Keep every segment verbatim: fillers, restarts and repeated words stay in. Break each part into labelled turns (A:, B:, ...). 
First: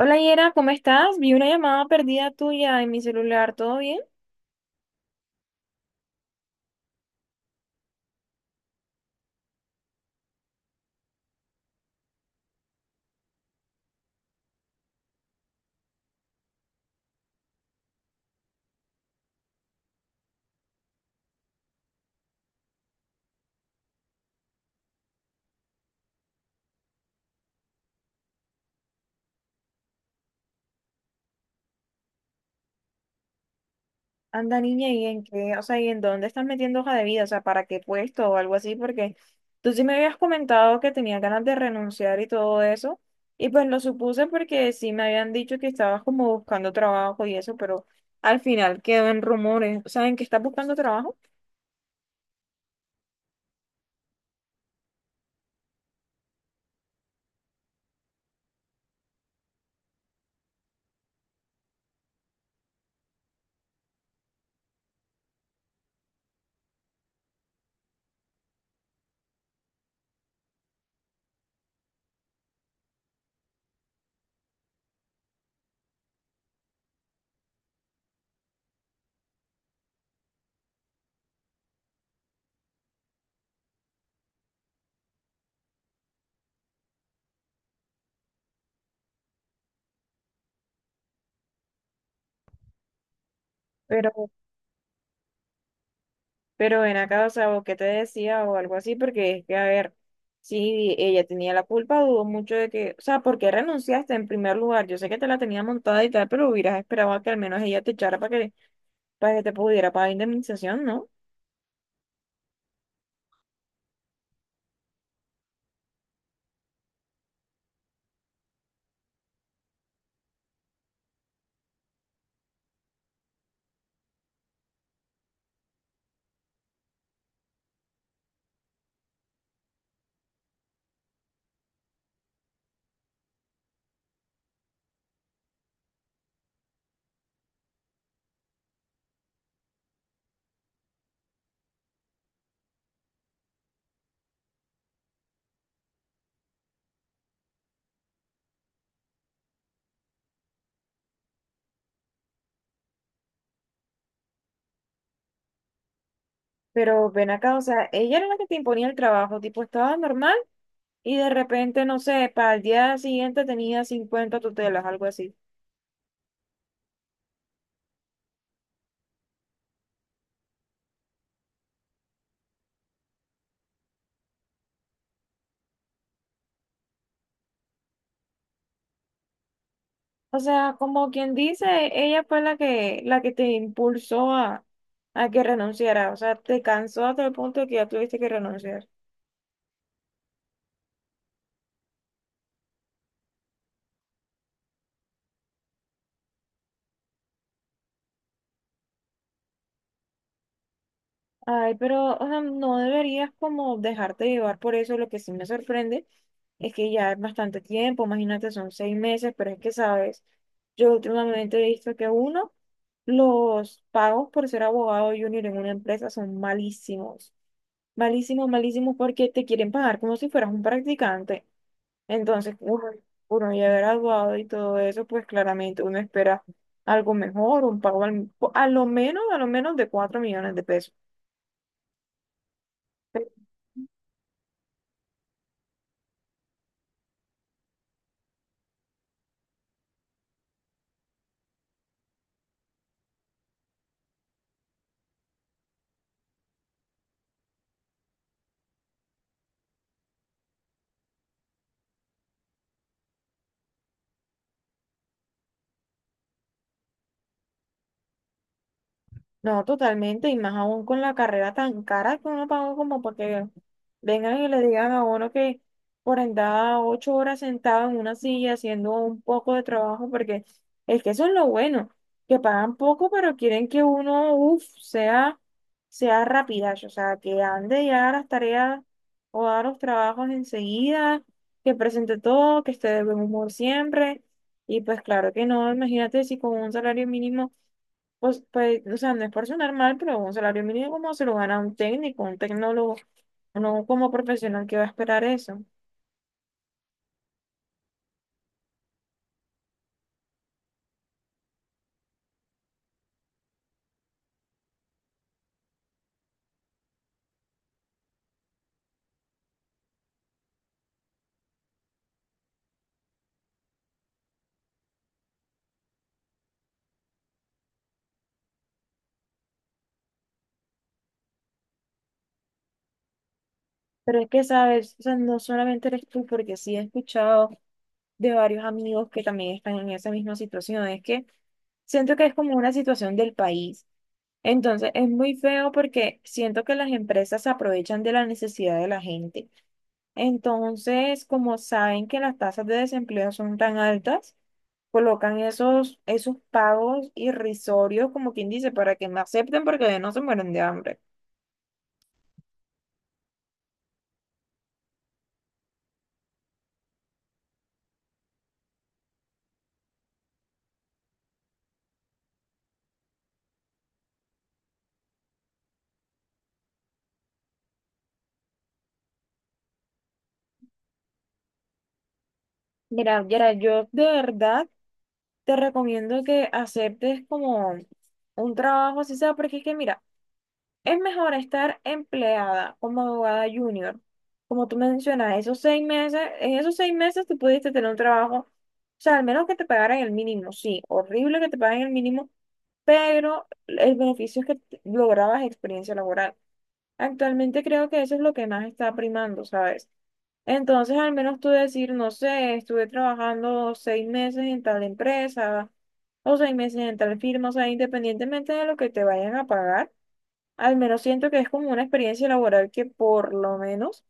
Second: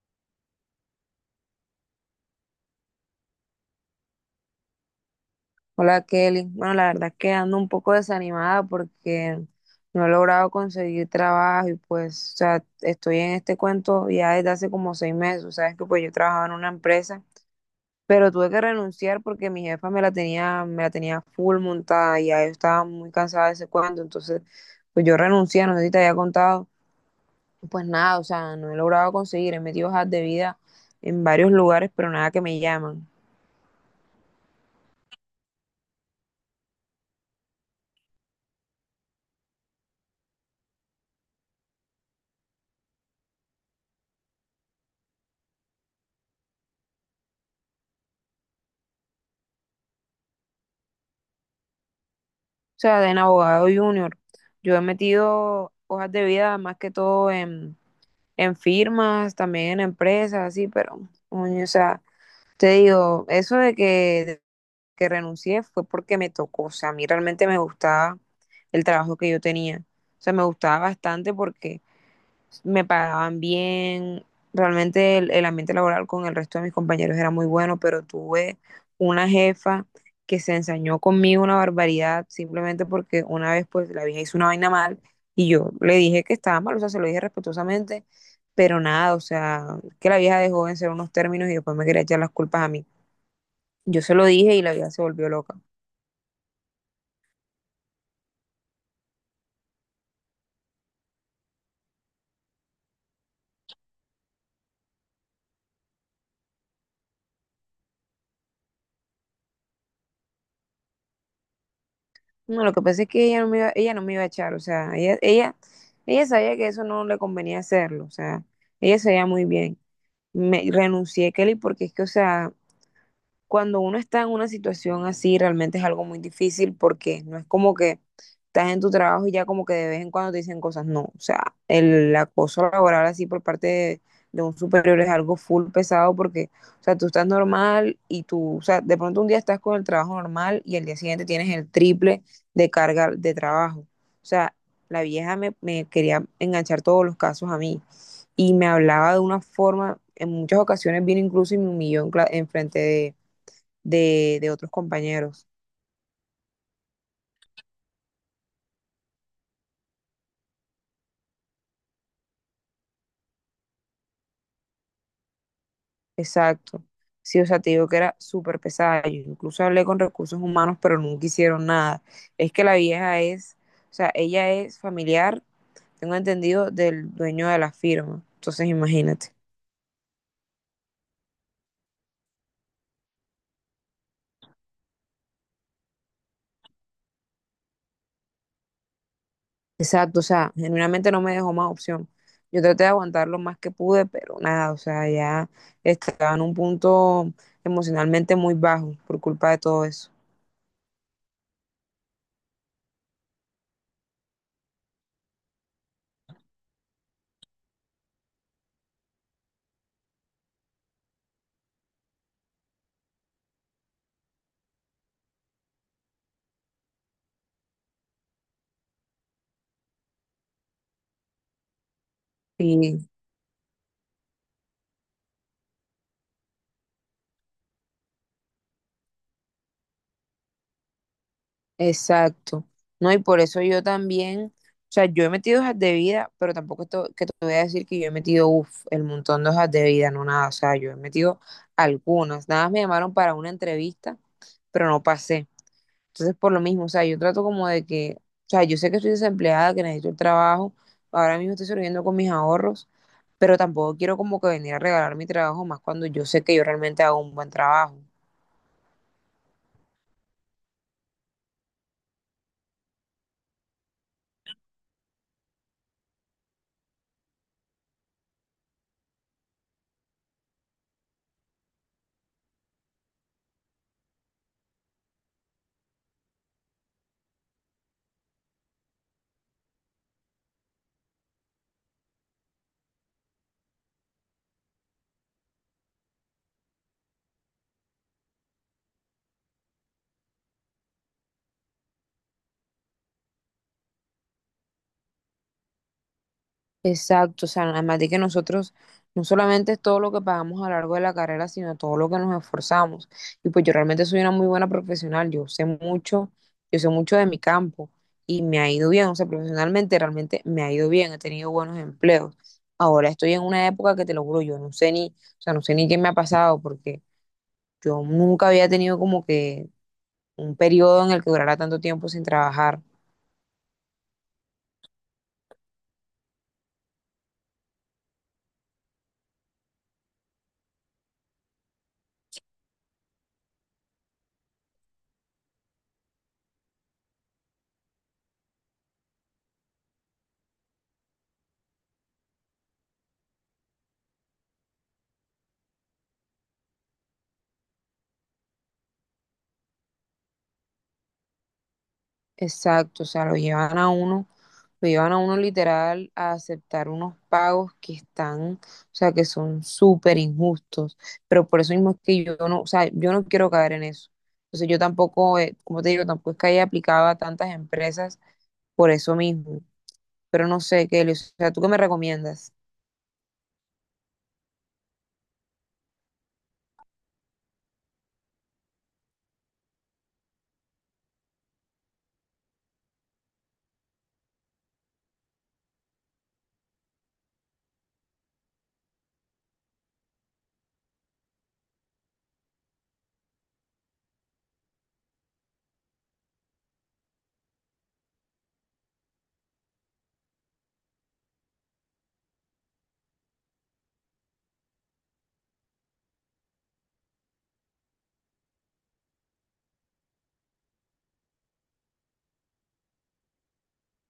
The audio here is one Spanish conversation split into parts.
A: Hola Yera, ¿cómo estás? Vi una llamada perdida tuya en mi celular, ¿todo bien?
B: Hola Kelly. Bueno, la verdad es que ando un poco desanimada porque no he logrado conseguir trabajo y pues, o sea, estoy en este cuento ya desde hace como seis meses. Sabes que pues yo trabajaba en una empresa, pero tuve que renunciar porque mi jefa me la tenía, me la tenía full montada y ya yo estaba muy cansada de ese cuento. Entonces, pues yo renuncié, no sé si te había contado. Pues nada, o sea, no he logrado conseguir, he metido hojas de vida en varios lugares, pero nada que me llaman.
A: Anda niña, ¿y en qué? O sea, ¿y en dónde estás metiendo hoja de vida? O sea, ¿para qué puesto o algo así? Porque tú sí me habías comentado que tenías ganas de renunciar y todo eso, y pues lo supuse porque sí me habían dicho que estabas como buscando trabajo y eso, pero al final quedó en rumores. O sea, ¿en qué estás buscando trabajo?
B: O sea, en abogado junior. Yo he metido hojas de vida más que todo en, en firmas, también en empresas, así, pero, oye, o sea, te digo, eso de que, de que renuncié fue porque me tocó. O sea, a mí realmente me gustaba el trabajo que yo tenía. O sea, me gustaba bastante porque me pagaban bien, realmente el, el ambiente laboral con el resto de mis compañeros era muy bueno, pero tuve una jefa que se ensañó conmigo una barbaridad simplemente porque una vez pues la vieja hizo una vaina mal y yo le dije que estaba mal, o sea, se lo dije respetuosamente, pero nada, o sea, que la vieja dejó en ser unos términos y después me quería echar las culpas a mí. Yo
A: Pero
B: se lo dije y la vieja se volvió loca.
A: Pero ven acá, o sea, ¿o qué te decía o algo así? Porque es que, a ver, si ella tenía la culpa, dudo mucho de que, o sea, ¿por qué renunciaste en primer lugar? Yo sé que te la tenía montada y tal, pero hubieras esperado a que al menos ella te echara para que, para que te pudiera pagar indemnización, ¿no?
B: No, lo que pasa es que ella no me iba, ella no me iba a echar, o sea, ella, ella, ella sabía que eso no le convenía hacerlo, o sea, ella sabía muy bien. Me renuncié, Kelly, porque es que, o sea, cuando uno está en una situación así, realmente es algo muy difícil porque no es como que estás en tu trabajo y ya como que de vez en cuando te dicen cosas. No, o sea, el acoso laboral así por parte de, de un superior es algo full pesado porque, o sea, tú estás normal y tú, o sea, de pronto un día estás con el trabajo normal y el día siguiente tienes el triple de carga de trabajo. O sea, la vieja me, me quería enganchar todos los casos a mí y me hablaba de una forma, en muchas ocasiones vino incluso y me humilló en, cla- en frente de de, de otros compañeros.
A: Pero ven acá, o sea, ella era la que te imponía el trabajo, tipo, estaba normal y de repente, no sé, para el día siguiente tenía cincuenta tutelas, algo así.
B: Exacto. Sí, o sea, te digo que era súper pesada. Yo incluso hablé con recursos humanos, pero nunca hicieron nada. Es que la vieja es, o sea, ella es familiar, tengo entendido, del dueño de la firma. Entonces, imagínate.
A: O sea, como quien dice, ella fue la que, la que te impulsó a, a que renunciara. O sea, te cansó hasta el punto de que ya tuviste que renunciar.
B: Exacto, o sea, genuinamente no me dejó más opción. Yo traté de aguantar lo más que pude, pero nada, o sea, ya estaba en un punto emocionalmente muy bajo por culpa de todo eso.
A: Ay, pero o sea, no deberías como dejarte llevar por eso. Lo que sí me sorprende es que ya es bastante tiempo, imagínate, son seis meses, pero es que, sabes, yo últimamente he visto que uno, los pagos por ser abogado junior en una empresa son malísimos, malísimos, malísimos porque te quieren pagar como si fueras un practicante. Entonces, uno, uno ya graduado y todo eso, pues claramente uno espera algo mejor, un pago al- a lo menos, a lo menos de cuatro millones de pesos.
B: Exacto. No, y por eso yo también, o sea, yo he metido hojas de vida, pero tampoco esto, que te voy a decir que yo he metido, uff, el montón de hojas de vida, no nada, o sea, yo he metido algunas, nada más me llamaron para una entrevista, pero no pasé. Entonces, por lo mismo, o sea, yo trato como de que, o sea, yo sé que estoy desempleada, que necesito el trabajo, ahora mismo estoy sobreviviendo con mis ahorros, pero tampoco quiero como que venir a regalar mi trabajo, más cuando yo sé que yo realmente hago un buen trabajo.
A: No, totalmente, y más aún con la carrera tan cara que uno pagó como para que vengan y le digan a uno que por andar ocho horas sentado en una silla haciendo un poco de trabajo, porque es que eso es lo bueno, que pagan poco, pero quieren que uno, uff, sea, sea rapidazo, o sea, que ande ya haga las tareas o haga los trabajos enseguida, que presente todo, que esté de buen humor siempre, y pues claro que no, imagínate si con un salario mínimo. Pues, pues, o sea, no es por sonar mal, pero un salario mínimo como se lo gana un técnico, un tecnólogo, no como profesional que va a esperar eso.
B: Exacto, o sea, además de que nosotros no solamente es todo lo que pagamos a lo largo de la carrera, sino todo lo que nos esforzamos. Y pues yo realmente soy una muy buena profesional, yo sé mucho, yo sé mucho de mi campo y me ha ido bien, o sea, profesionalmente realmente me ha ido bien, he tenido buenos empleos. Ahora estoy en una época que te lo juro, yo no sé ni, o sea, no sé ni qué me ha pasado porque yo nunca había tenido como que un periodo en el que durara tanto tiempo sin trabajar.
A: Pero es que, sabes, o sea, no solamente eres tú, porque sí he escuchado de varios amigos que también están en esa misma situación. Es que siento que es como una situación del país. Entonces, es muy feo porque siento que las empresas se aprovechan de la necesidad de la gente. Entonces, como saben que las tasas de desempleo son tan altas, colocan esos, esos pagos irrisorios, como quien dice, para que me acepten porque no se mueren de hambre.
B: Exacto, o sea, lo llevan a uno, lo llevan a uno literal a aceptar unos pagos que están, o sea, que son súper injustos, pero por eso mismo es que yo no, o sea, yo no quiero caer en eso. Entonces yo tampoco, eh, como te digo, tampoco es que haya aplicado a tantas empresas por eso mismo, pero no sé, Kelly, o sea, ¿tú qué me recomiendas?
A: Mira, Yara, yo de verdad te recomiendo que aceptes como un trabajo así sea, porque es que mira, es mejor estar empleada como abogada junior. Como tú mencionas, esos seis meses, en esos seis meses tú pudiste tener un trabajo, o sea, al menos que te pagaran el mínimo, sí, horrible que te paguen el mínimo, pero el beneficio es que t- lograbas experiencia laboral. Actualmente creo que eso es lo que más está primando, ¿sabes? Entonces, al menos tú decir, no sé, estuve trabajando seis meses en tal empresa o seis meses en tal firma, o sea, independientemente de lo que te vayan a pagar, al menos siento que es como una experiencia laboral que por lo menos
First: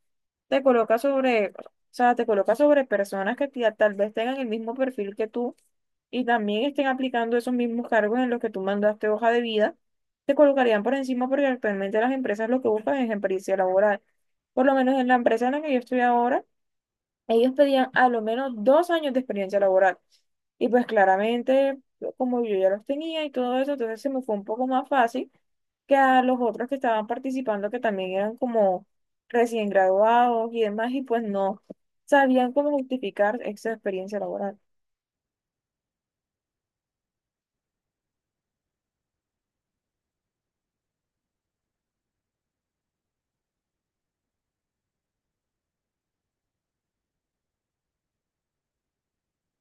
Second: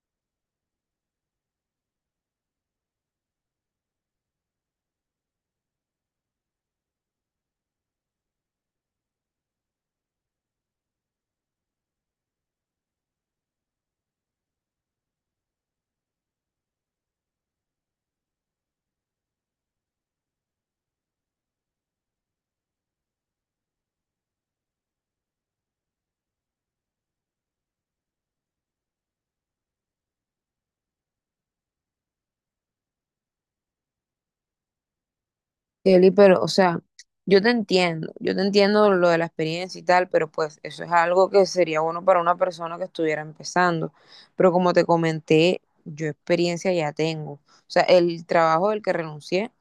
A: te coloca sobre, o sea, te coloca sobre personas que ti- tal vez tengan el mismo perfil que tú y también estén aplicando esos mismos cargos en los que tú mandaste hoja de vida, te colocarían por encima porque actualmente las empresas lo que buscan es experiencia laboral. Por lo menos en la empresa en la que yo estoy ahora, ellos pedían a lo menos dos años de experiencia laboral. Y pues claramente, como yo ya los tenía y todo eso, entonces se me fue un poco más fácil que a los otros que estaban participando, que también eran como recién graduados y demás, y pues no sabían cómo justificar esa experiencia laboral.
B: Kelly, pero, o sea, yo te entiendo, yo te entiendo lo de la experiencia y tal, pero pues eso es algo que sería bueno para una persona que estuviera empezando. Pero como te comenté, yo experiencia ya tengo. O sea, el trabajo del que renuncié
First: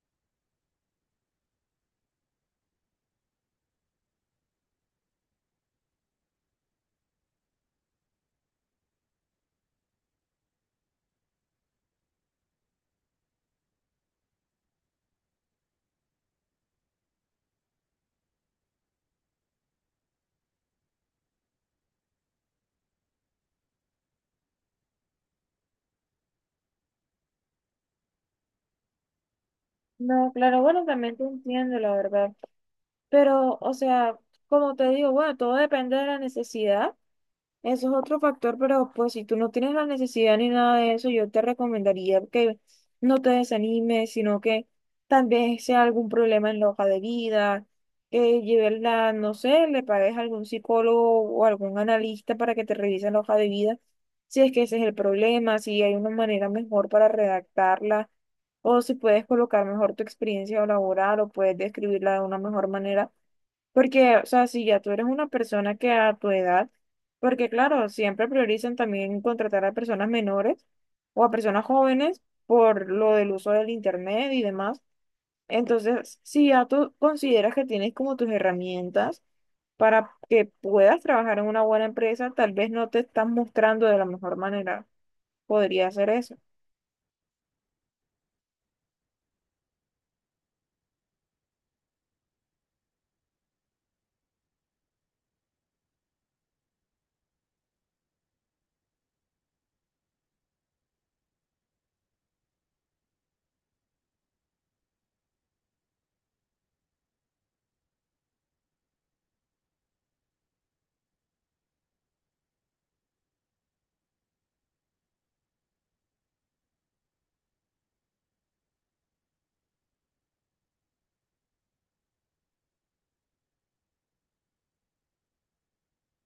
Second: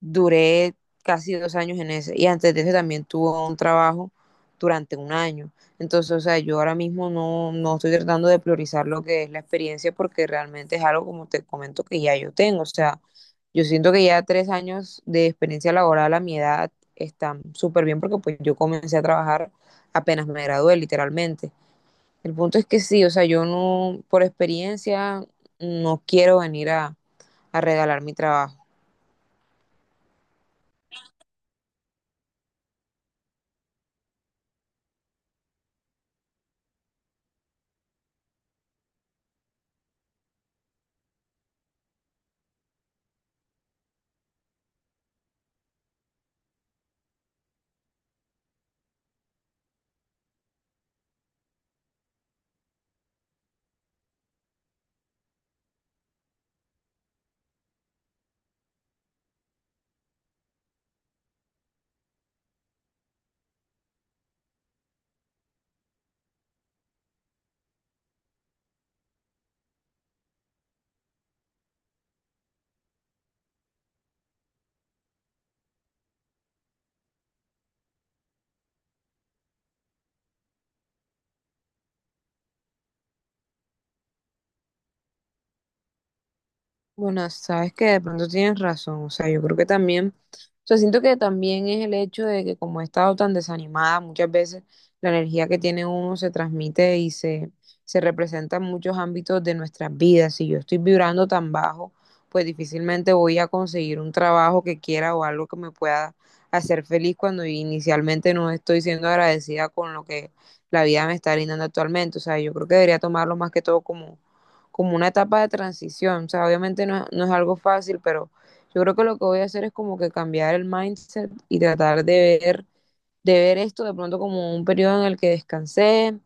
B: duré casi dos años en ese. Y antes de eso también tuve un trabajo durante un año. Entonces, o sea, yo ahora mismo no, no estoy tratando de priorizar lo que es la experiencia porque realmente es algo, como te comento, que ya yo tengo. O sea, yo siento que ya tres años de experiencia laboral a mi edad están súper bien porque pues yo comencé a trabajar apenas me gradué, literalmente. El punto es que sí, o sea, yo no, por experiencia, no quiero venir a, a regalar mi trabajo.
A: No, claro, bueno, también te entiendo, la verdad. Pero, o sea, como te digo, bueno, todo depende de la necesidad. Eso es otro factor, pero pues si tú no tienes la necesidad ni nada de eso, yo te recomendaría que no te desanimes, sino que tal vez sea algún problema en la hoja de vida, que lleves la, no sé, le pagues a algún psicólogo o algún analista para que te revise la hoja de vida, si es que ese es el problema, si hay una manera mejor para redactarla, o si puedes colocar mejor tu experiencia laboral o puedes describirla de una mejor manera porque, o sea, si ya tú eres una persona que a tu edad, porque claro, siempre priorizan también contratar a personas menores o a personas jóvenes por lo del uso del internet y demás. Entonces, si ya tú consideras que tienes como tus herramientas para que puedas trabajar en una buena empresa, tal vez no te estás mostrando de la mejor manera. Podría ser eso.
B: Bueno, sabes que de pronto tienes razón, o sea, yo creo que también, o sea, siento que también es el hecho de que como he estado tan desanimada, muchas veces la energía que tiene uno se transmite y se, se representa en muchos ámbitos de nuestras vidas. Si yo estoy vibrando tan bajo, pues difícilmente voy a conseguir un trabajo que quiera o algo que me pueda hacer feliz cuando inicialmente no estoy siendo agradecida con lo que la vida me está brindando actualmente. O sea, yo creo que debería tomarlo más que todo como como una etapa de transición. O sea, obviamente no, no es algo fácil, pero yo creo que lo que voy a hacer es como que cambiar el mindset y tratar de ver, de ver esto de pronto como un periodo en el que descansé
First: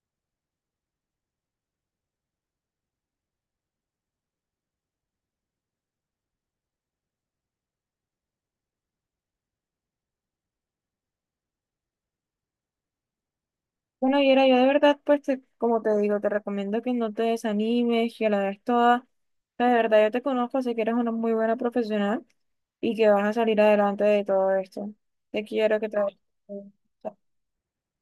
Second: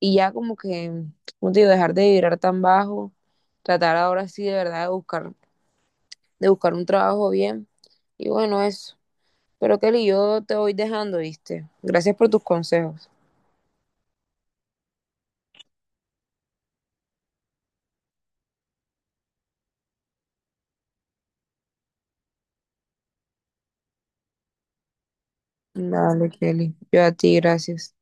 B: y ya como que, como te digo, dejar de vibrar tan bajo, tratar ahora sí de verdad de buscar, de buscar un trabajo bien. Y bueno, eso. Pero Kelly, yo te voy dejando, ¿viste? Gracias por tus consejos.
A: Bueno, Yera, yo de verdad, pues, te- como te digo, te recomiendo que no te desanimes, que la des toda. O sea, de verdad, yo te conozco, sé que eres una muy buena profesional y que vas a salir adelante de todo esto. Te quiero que te... vaya
B: Dale, Kelly. Yo a
A: bien.
B: ti, gracias.